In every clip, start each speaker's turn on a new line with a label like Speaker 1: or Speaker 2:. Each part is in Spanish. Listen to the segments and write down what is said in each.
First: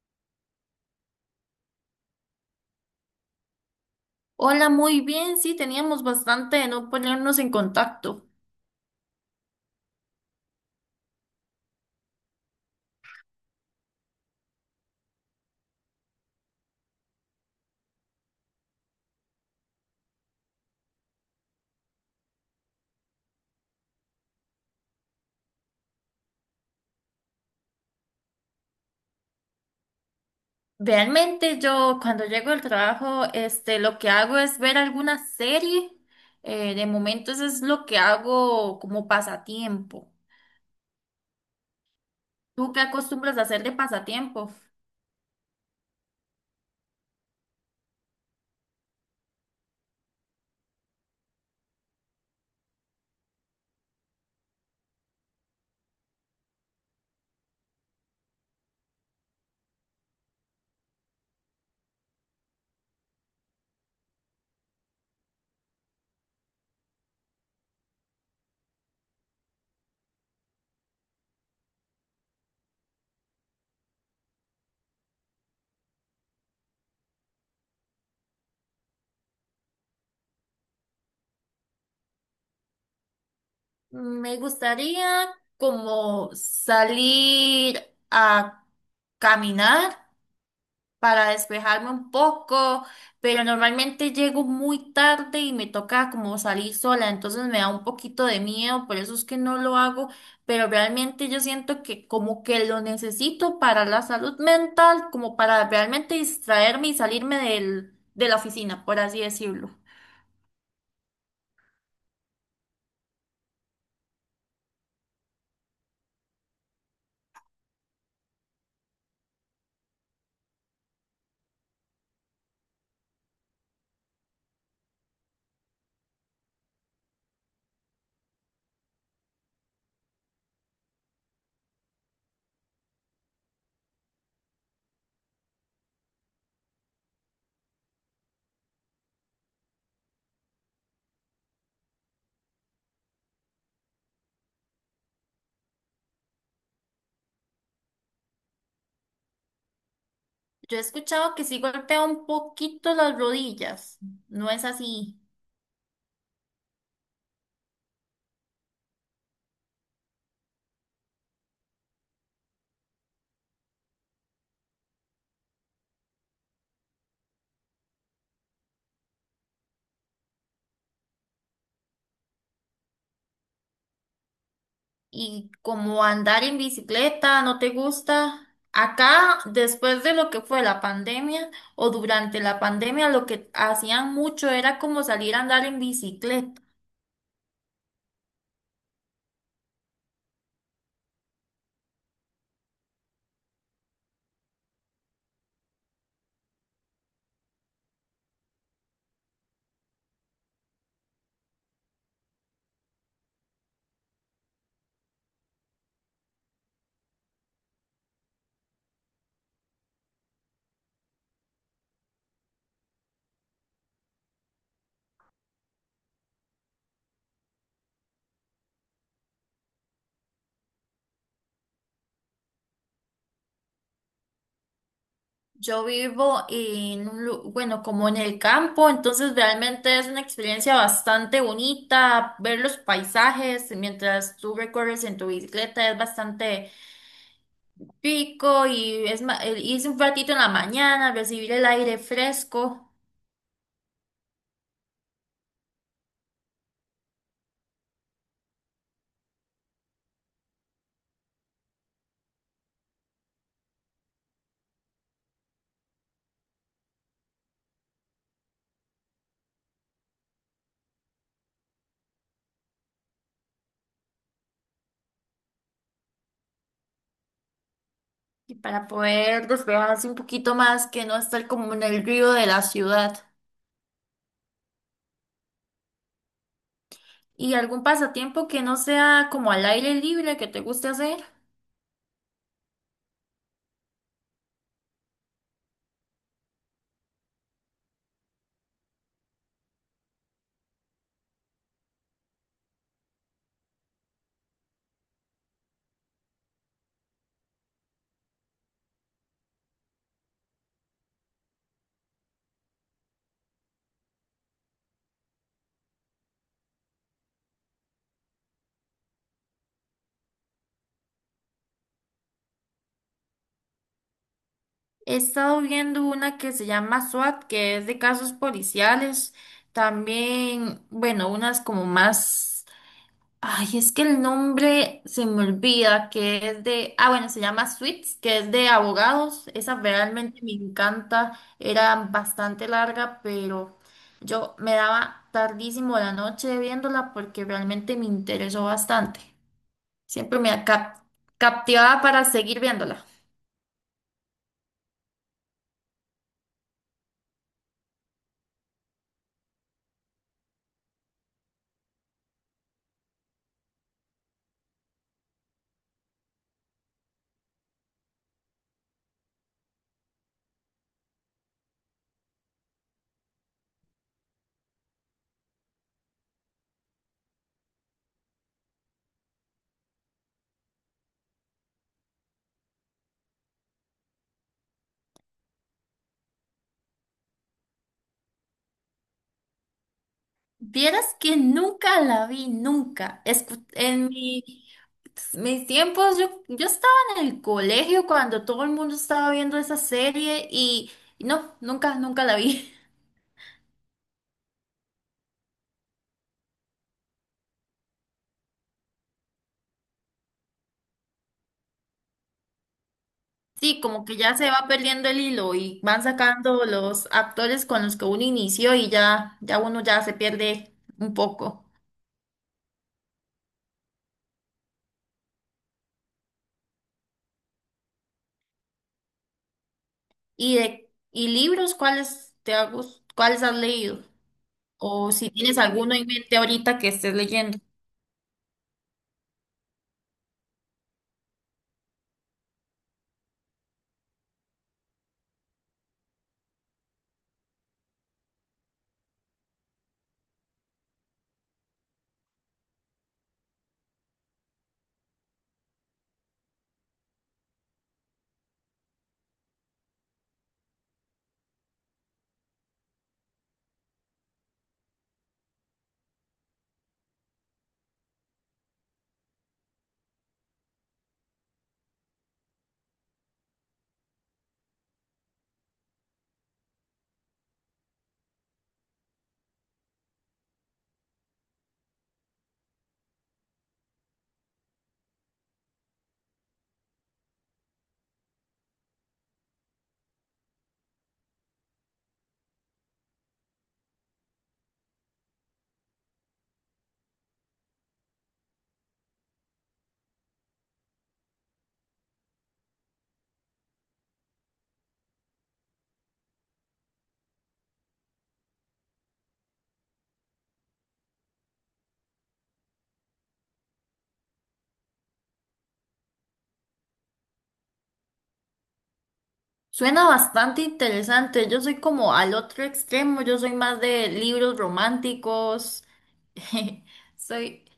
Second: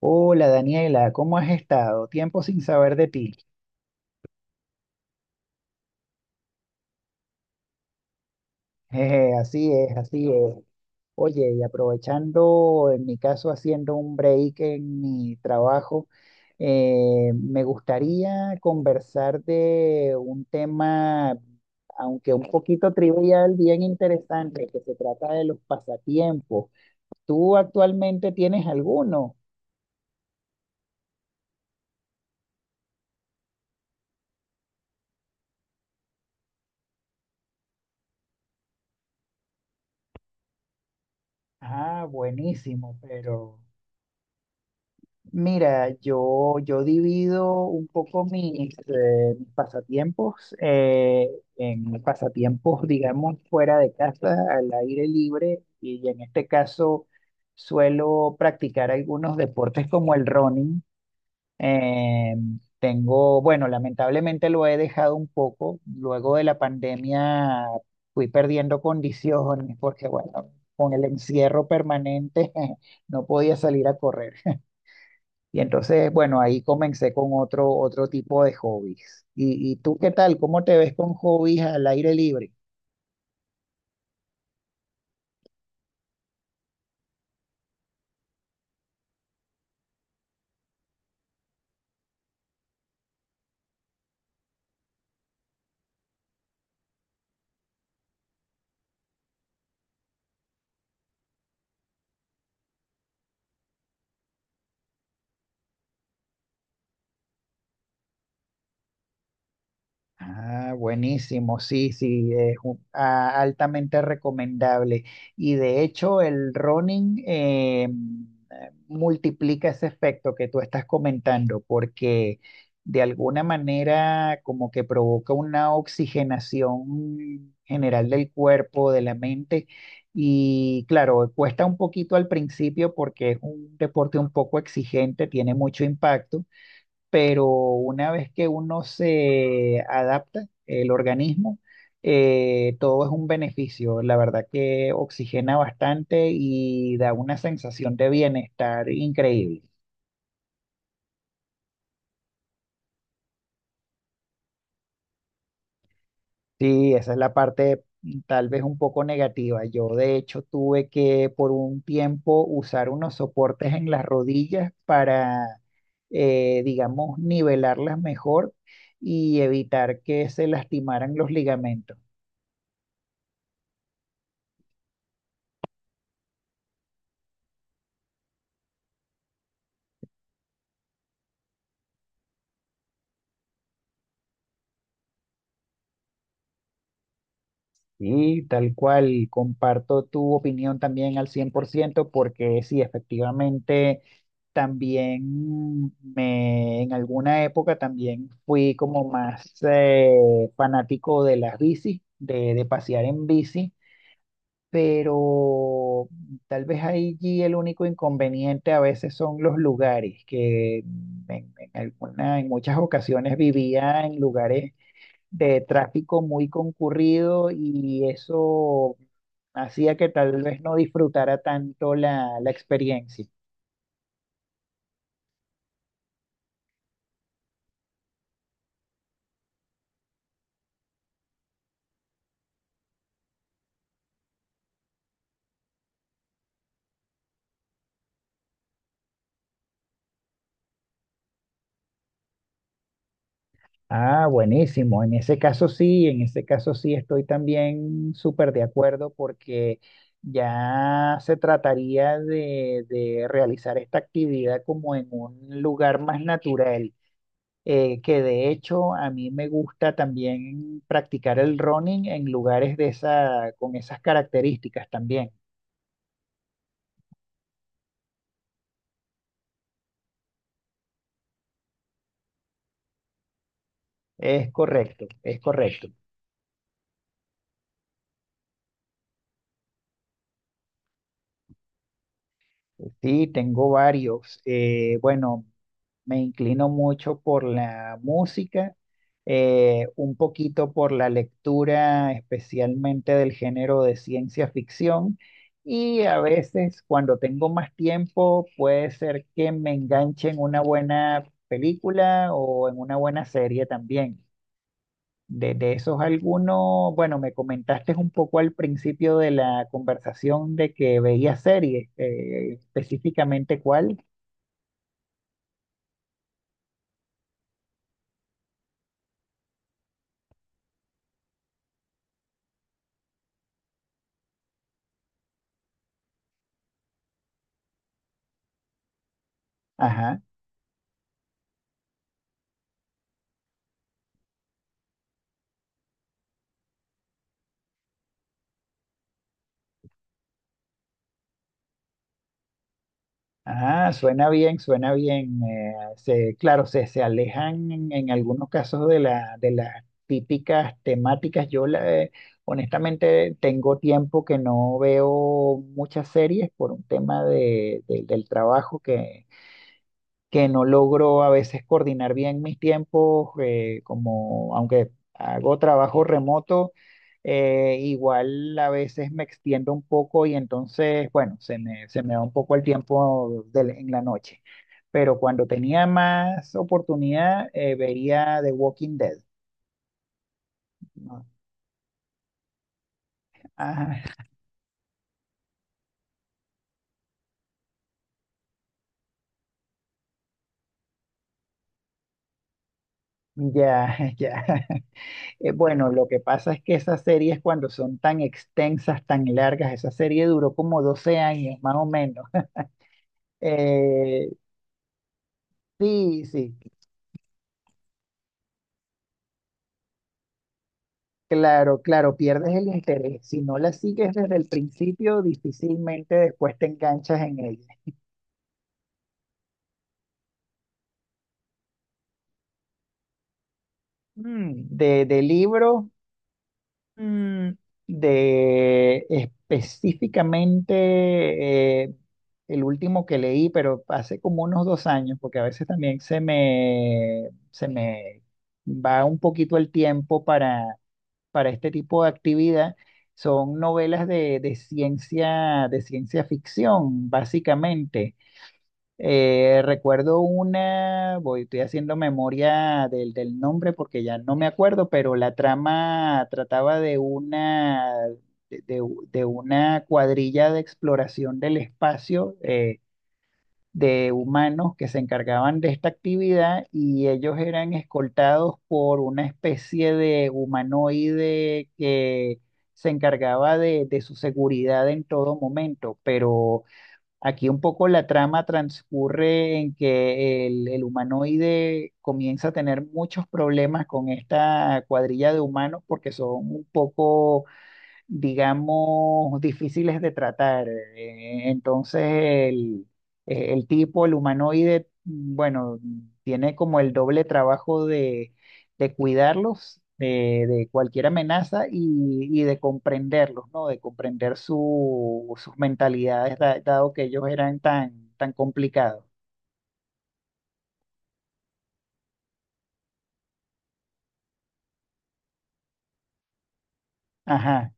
Speaker 1: Hola Daniela, ¿cómo has estado? Tiempo sin saber de ti.
Speaker 2: Hola, muy bien, sí, teníamos bastante de no ponernos en contacto.
Speaker 1: Jeje, así es, así es. Oye, y aprovechando, en mi caso, haciendo un break en mi trabajo, me gustaría conversar de un tema, aunque un poquito trivial, bien interesante, que se trata de los pasatiempos. ¿Tú actualmente tienes alguno?
Speaker 2: Realmente yo cuando llego al trabajo, lo que hago es ver alguna serie. De momento eso es lo que hago como pasatiempo.
Speaker 1: Ah,
Speaker 2: ¿Tú qué
Speaker 1: buenísimo,
Speaker 2: acostumbras a
Speaker 1: pero...
Speaker 2: hacer de pasatiempo?
Speaker 1: Mira, yo divido un poco mis pasatiempos en pasatiempos, digamos, fuera de casa, al aire libre, y en este caso suelo practicar algunos deportes como el running. Eh, Tengo, bueno, lamentablemente lo he dejado un poco. Luego de la pandemia fui perdiendo condiciones porque, bueno, con el encierro permanente no podía salir a correr. Y entonces, bueno, ahí comencé con otro tipo de hobbies. ¿Y tú qué tal? ¿Cómo te ves con hobbies al aire libre?
Speaker 2: Me gustaría como salir a caminar para despejarme un poco, pero normalmente llego muy tarde y me toca como salir sola, entonces me da un poquito de miedo, por eso es que no lo hago, pero realmente yo siento que como que lo necesito para la salud mental, como para realmente distraerme y salirme de la oficina, por así decirlo.
Speaker 1: Ah, buenísimo, sí, sí, es altamente recomendable. Y de hecho, el running multiplica ese efecto que tú estás comentando, porque de alguna manera como que provoca una oxigenación general del cuerpo, de la mente. Y claro, cuesta un poquito al principio porque es un deporte un poco exigente, tiene mucho impacto, pero una vez que uno se adapta, el organismo, todo es un beneficio. La verdad que oxigena bastante y da una sensación de bienestar increíble.
Speaker 2: Yo he escuchado que sí golpea un poquito las rodillas, ¿no es así?
Speaker 1: Sí, esa es la parte tal vez un poco negativa. Yo de hecho tuve que por un tiempo usar unos soportes en las rodillas para, digamos, nivelarlas mejor y evitar que se lastimaran los ligamentos.
Speaker 2: Y como andar en bicicleta no te gusta, acá después de lo que fue la pandemia o durante la pandemia, lo que hacían mucho era como salir a andar en bicicleta.
Speaker 1: Sí, tal cual, comparto tu opinión también al 100% porque sí, efectivamente, también me, en alguna época también fui como más fanático de las bicis, de pasear en bici, pero tal vez allí el único inconveniente a veces son los lugares, que en alguna, en muchas ocasiones vivía en lugares de tráfico muy concurrido y eso hacía que tal vez no disfrutara tanto la experiencia.
Speaker 2: Yo vivo en un, bueno, como en el campo, entonces realmente es una experiencia bastante bonita ver los paisajes mientras tú recorres en tu bicicleta, es bastante pico y es el irse un ratito en la mañana, recibir el aire fresco.
Speaker 1: Ah, buenísimo. En ese caso sí, en ese caso sí estoy también súper de acuerdo porque ya se trataría de realizar esta actividad como en un lugar más natural. Que de hecho a mí me gusta también practicar el running en lugares de esa, con esas características también.
Speaker 2: Y para poder despejarse un poquito más, que no estar como en el río de la ciudad.
Speaker 1: Es correcto, es correcto.
Speaker 2: ¿Y algún pasatiempo que no sea como al aire libre que te guste hacer?
Speaker 1: Sí, tengo varios. Bueno, me inclino mucho por la música, un poquito por la lectura, especialmente del género de ciencia ficción. Y a veces, cuando tengo más tiempo, puede ser que me enganche en una buena película o en una buena serie también. De esos algunos, bueno, me comentaste un poco al principio de la conversación de que veías series, específicamente cuál.
Speaker 2: He estado viendo una que se llama SWAT, que es de casos policiales. También, bueno, unas como más. Ay, es que el nombre se me olvida, que es de, ah, bueno, se llama Suits, que es de abogados. Esa
Speaker 1: Ajá,
Speaker 2: realmente me encanta. Era bastante larga, pero yo me daba tardísimo la noche viéndola porque realmente me interesó bastante. Siempre me captivaba para seguir viéndola.
Speaker 1: ajá, suena bien, suena bien. Claro, se alejan en algunos casos de de las típicas temáticas. Honestamente tengo tiempo que no veo muchas series por un tema del trabajo, que no logro a veces coordinar bien mis tiempos, como aunque hago trabajo remoto, igual a veces me extiendo un poco y entonces, bueno, se me va un poco el tiempo en la noche. Pero cuando tenía más oportunidad, vería The Walking Dead.
Speaker 2: Vieras
Speaker 1: ¿No?
Speaker 2: que nunca la vi, nunca. En
Speaker 1: Ah,
Speaker 2: mi, mis tiempos, yo estaba en el colegio cuando todo el mundo estaba viendo esa serie y no, nunca, nunca la vi.
Speaker 1: ya, ya. Bueno, lo que pasa es que esas series cuando son tan extensas, tan largas, esa serie duró como 12 años, más o menos.
Speaker 2: Sí, como que
Speaker 1: Eh,
Speaker 2: ya se va perdiendo el hilo y van
Speaker 1: sí, sí,
Speaker 2: sacando los actores con los que uno inició y ya, ya uno ya se pierde un poco.
Speaker 1: claro, claro, pierdes el interés. Si no la sigues desde el principio, difícilmente después te enganchas en ella.
Speaker 2: ¿Y de, y libros, cuáles cuáles has leído? O
Speaker 1: De
Speaker 2: si tienes
Speaker 1: libro,
Speaker 2: alguno en mente ahorita que estés
Speaker 1: mm,
Speaker 2: leyendo.
Speaker 1: de específicamente el último que leí, pero hace como unos 2 años, porque a veces también se me va un poquito el tiempo para este tipo de actividad, son novelas de ciencia ficción, básicamente. Recuerdo una, voy, estoy haciendo memoria del nombre porque ya no me acuerdo, pero la trama trataba de una, de, de de una cuadrilla de exploración del espacio. De humanos que se encargaban de esta actividad y ellos eran escoltados por una especie de humanoide que se encargaba de su seguridad en todo momento, pero aquí un poco la trama transcurre en que el humanoide comienza a tener muchos problemas con esta cuadrilla de humanos porque son un poco, digamos, difíciles de tratar. Entonces, el tipo, el humanoide, bueno, tiene como el doble trabajo de cuidarlos de cualquier amenaza y de comprenderlos, ¿no? De comprender su, sus mentalidades, dado que ellos eran tan, tan complicados.
Speaker 2: Suena bastante interesante. Yo soy como al otro extremo. Yo soy más de libros románticos. Soy,
Speaker 1: Ajá,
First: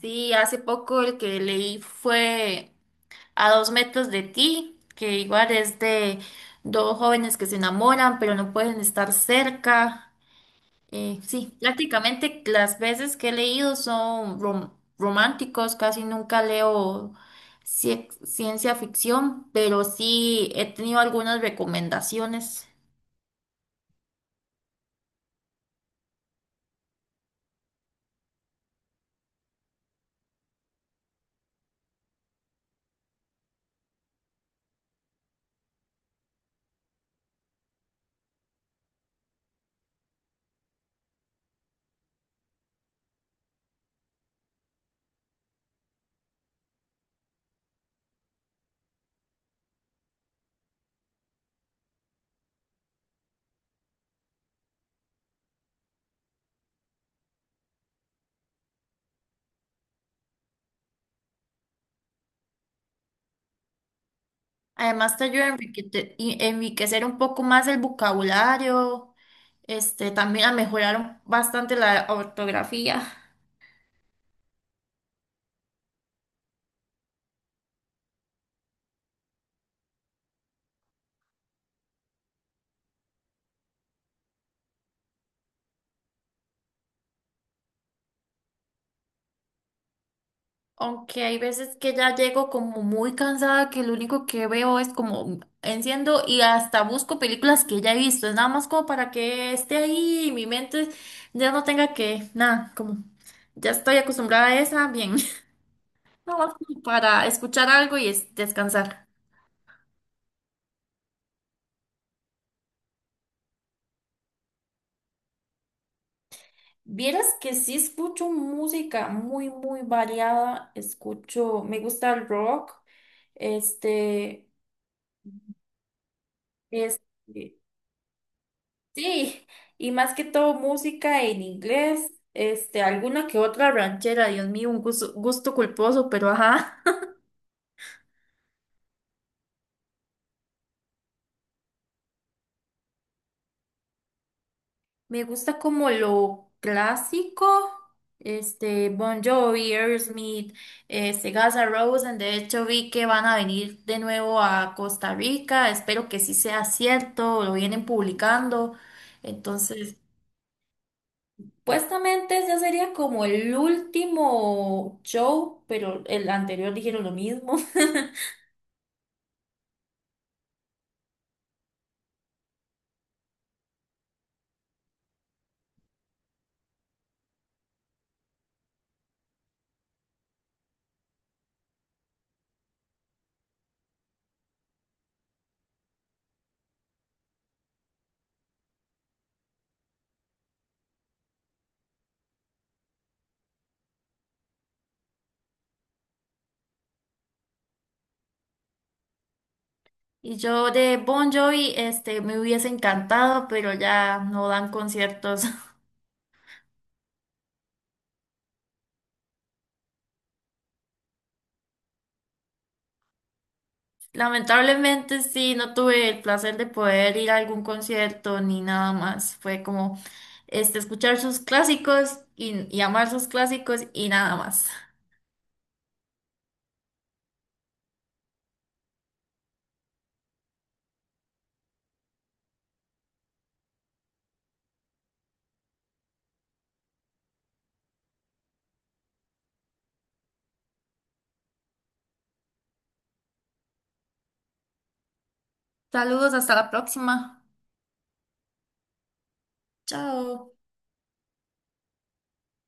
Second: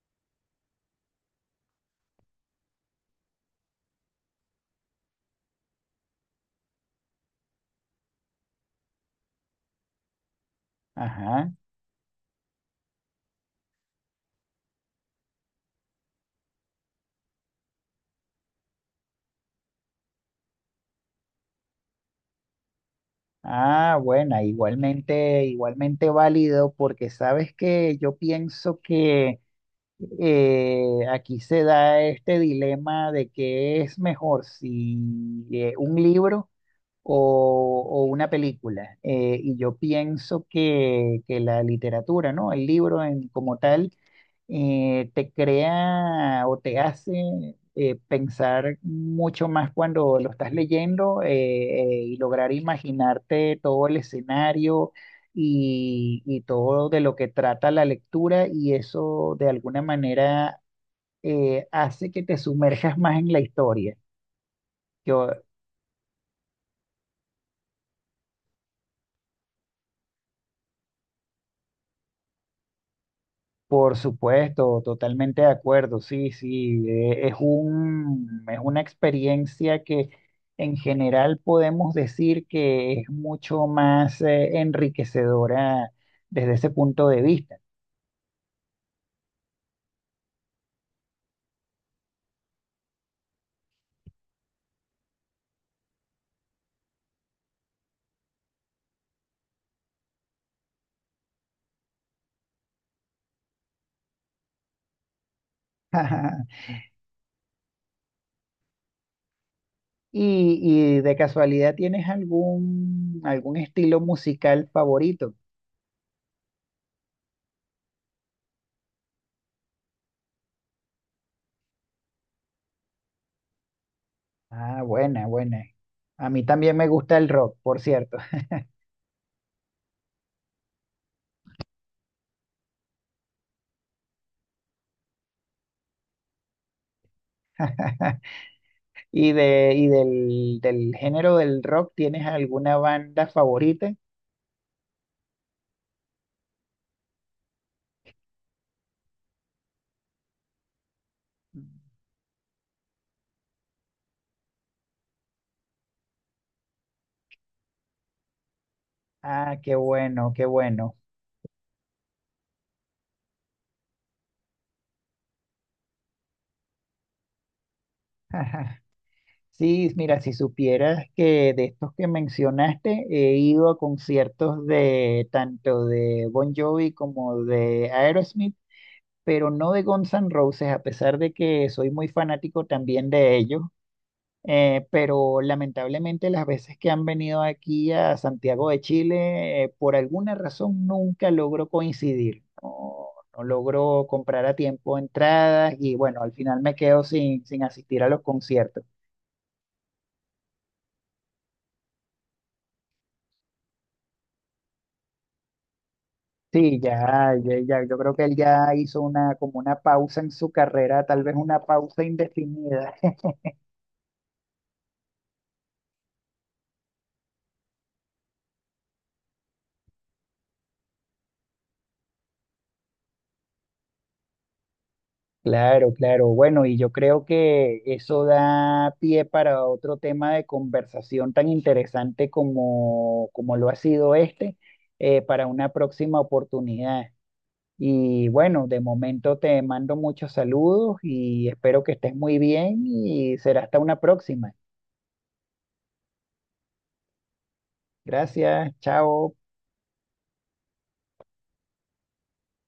Speaker 2: sí, hace poco el que leí fue A dos metros de ti, que igual es de dos jóvenes que se enamoran, pero no pueden estar cerca.
Speaker 1: ajá.
Speaker 2: Sí, prácticamente las veces que he leído son románticos, casi nunca leo ciencia ficción, pero sí he tenido algunas recomendaciones.
Speaker 1: Ah, bueno, igualmente, igualmente válido, porque sabes que yo pienso que aquí se da este dilema de que es mejor, si un libro o una película. Y yo pienso que la literatura, ¿no? El libro en, como tal, te crea o te hace pensar mucho más cuando lo estás leyendo, y lograr imaginarte todo el escenario y todo de lo que trata la lectura y eso de alguna manera hace que te sumerjas más en la historia.
Speaker 2: Además te
Speaker 1: Yo,
Speaker 2: ayuda a enriquecer un poco más el vocabulario, también a mejorar bastante la ortografía.
Speaker 1: por supuesto, totalmente de acuerdo, sí, sí, es un, es una experiencia que en general podemos decir que es mucho más enriquecedora desde ese punto de vista.
Speaker 2: Aunque hay veces que ya llego como muy cansada, que lo único que veo es como enciendo y hasta busco películas que ya he visto. Es nada más como para que esté ahí y mi mente ya no tenga que, nada, como ya estoy acostumbrada a esa, bien. Nada más como para escuchar algo y descansar.
Speaker 1: ¿Y, y de casualidad tienes algún, algún estilo musical favorito?
Speaker 2: Vieras que sí escucho música muy, muy variada. Escucho, me gusta el rock, este,
Speaker 1: Ah, buena, buena. A mí también me gusta el
Speaker 2: este.
Speaker 1: rock, por cierto.
Speaker 2: Sí, y más que todo música en inglés, alguna que otra ranchera, Dios mío, un gusto, gusto culposo, pero ajá.
Speaker 1: ¿Y, de, y del género del rock tienes alguna banda favorita?
Speaker 2: Me gusta como lo clásico, Bon Jovi, Aerosmith, Guns N' Roses, de hecho vi que van a venir de nuevo a Costa Rica, espero que sí sea cierto, lo vienen publicando,
Speaker 1: Ah, qué
Speaker 2: entonces...
Speaker 1: bueno, qué bueno.
Speaker 2: Supuestamente ya sería como el último show, pero el anterior dijeron lo mismo.
Speaker 1: Sí, mira, si supieras que de estos que mencionaste, he ido a conciertos de tanto de Bon Jovi como de Aerosmith, pero no de Guns N' Roses, a pesar de que soy muy fanático también de ellos. Pero lamentablemente las veces que han venido aquí a Santiago de Chile, por alguna razón nunca logro coincidir. No, no logro comprar a tiempo entradas y bueno, al final me quedo sin, sin asistir a los conciertos.
Speaker 2: Y yo de Bon Jovi, me hubiese encantado, pero ya no dan conciertos.
Speaker 1: Sí, ya, ya, ya, yo creo que él ya hizo una, como una pausa en su carrera, tal vez una pausa indefinida.
Speaker 2: Lamentablemente sí, no tuve el placer de poder ir a algún concierto ni nada más. Fue como, escuchar sus clásicos y amar sus clásicos y nada más.
Speaker 1: Claro, claro. Bueno, y yo creo que eso da pie para otro tema de conversación tan interesante como, como lo ha sido este, para una próxima oportunidad. Y bueno, de momento te mando muchos saludos y espero que estés muy bien y será hasta una próxima.
Speaker 2: Saludos, hasta la próxima.
Speaker 1: Gracias, chao.
Speaker 2: Chao.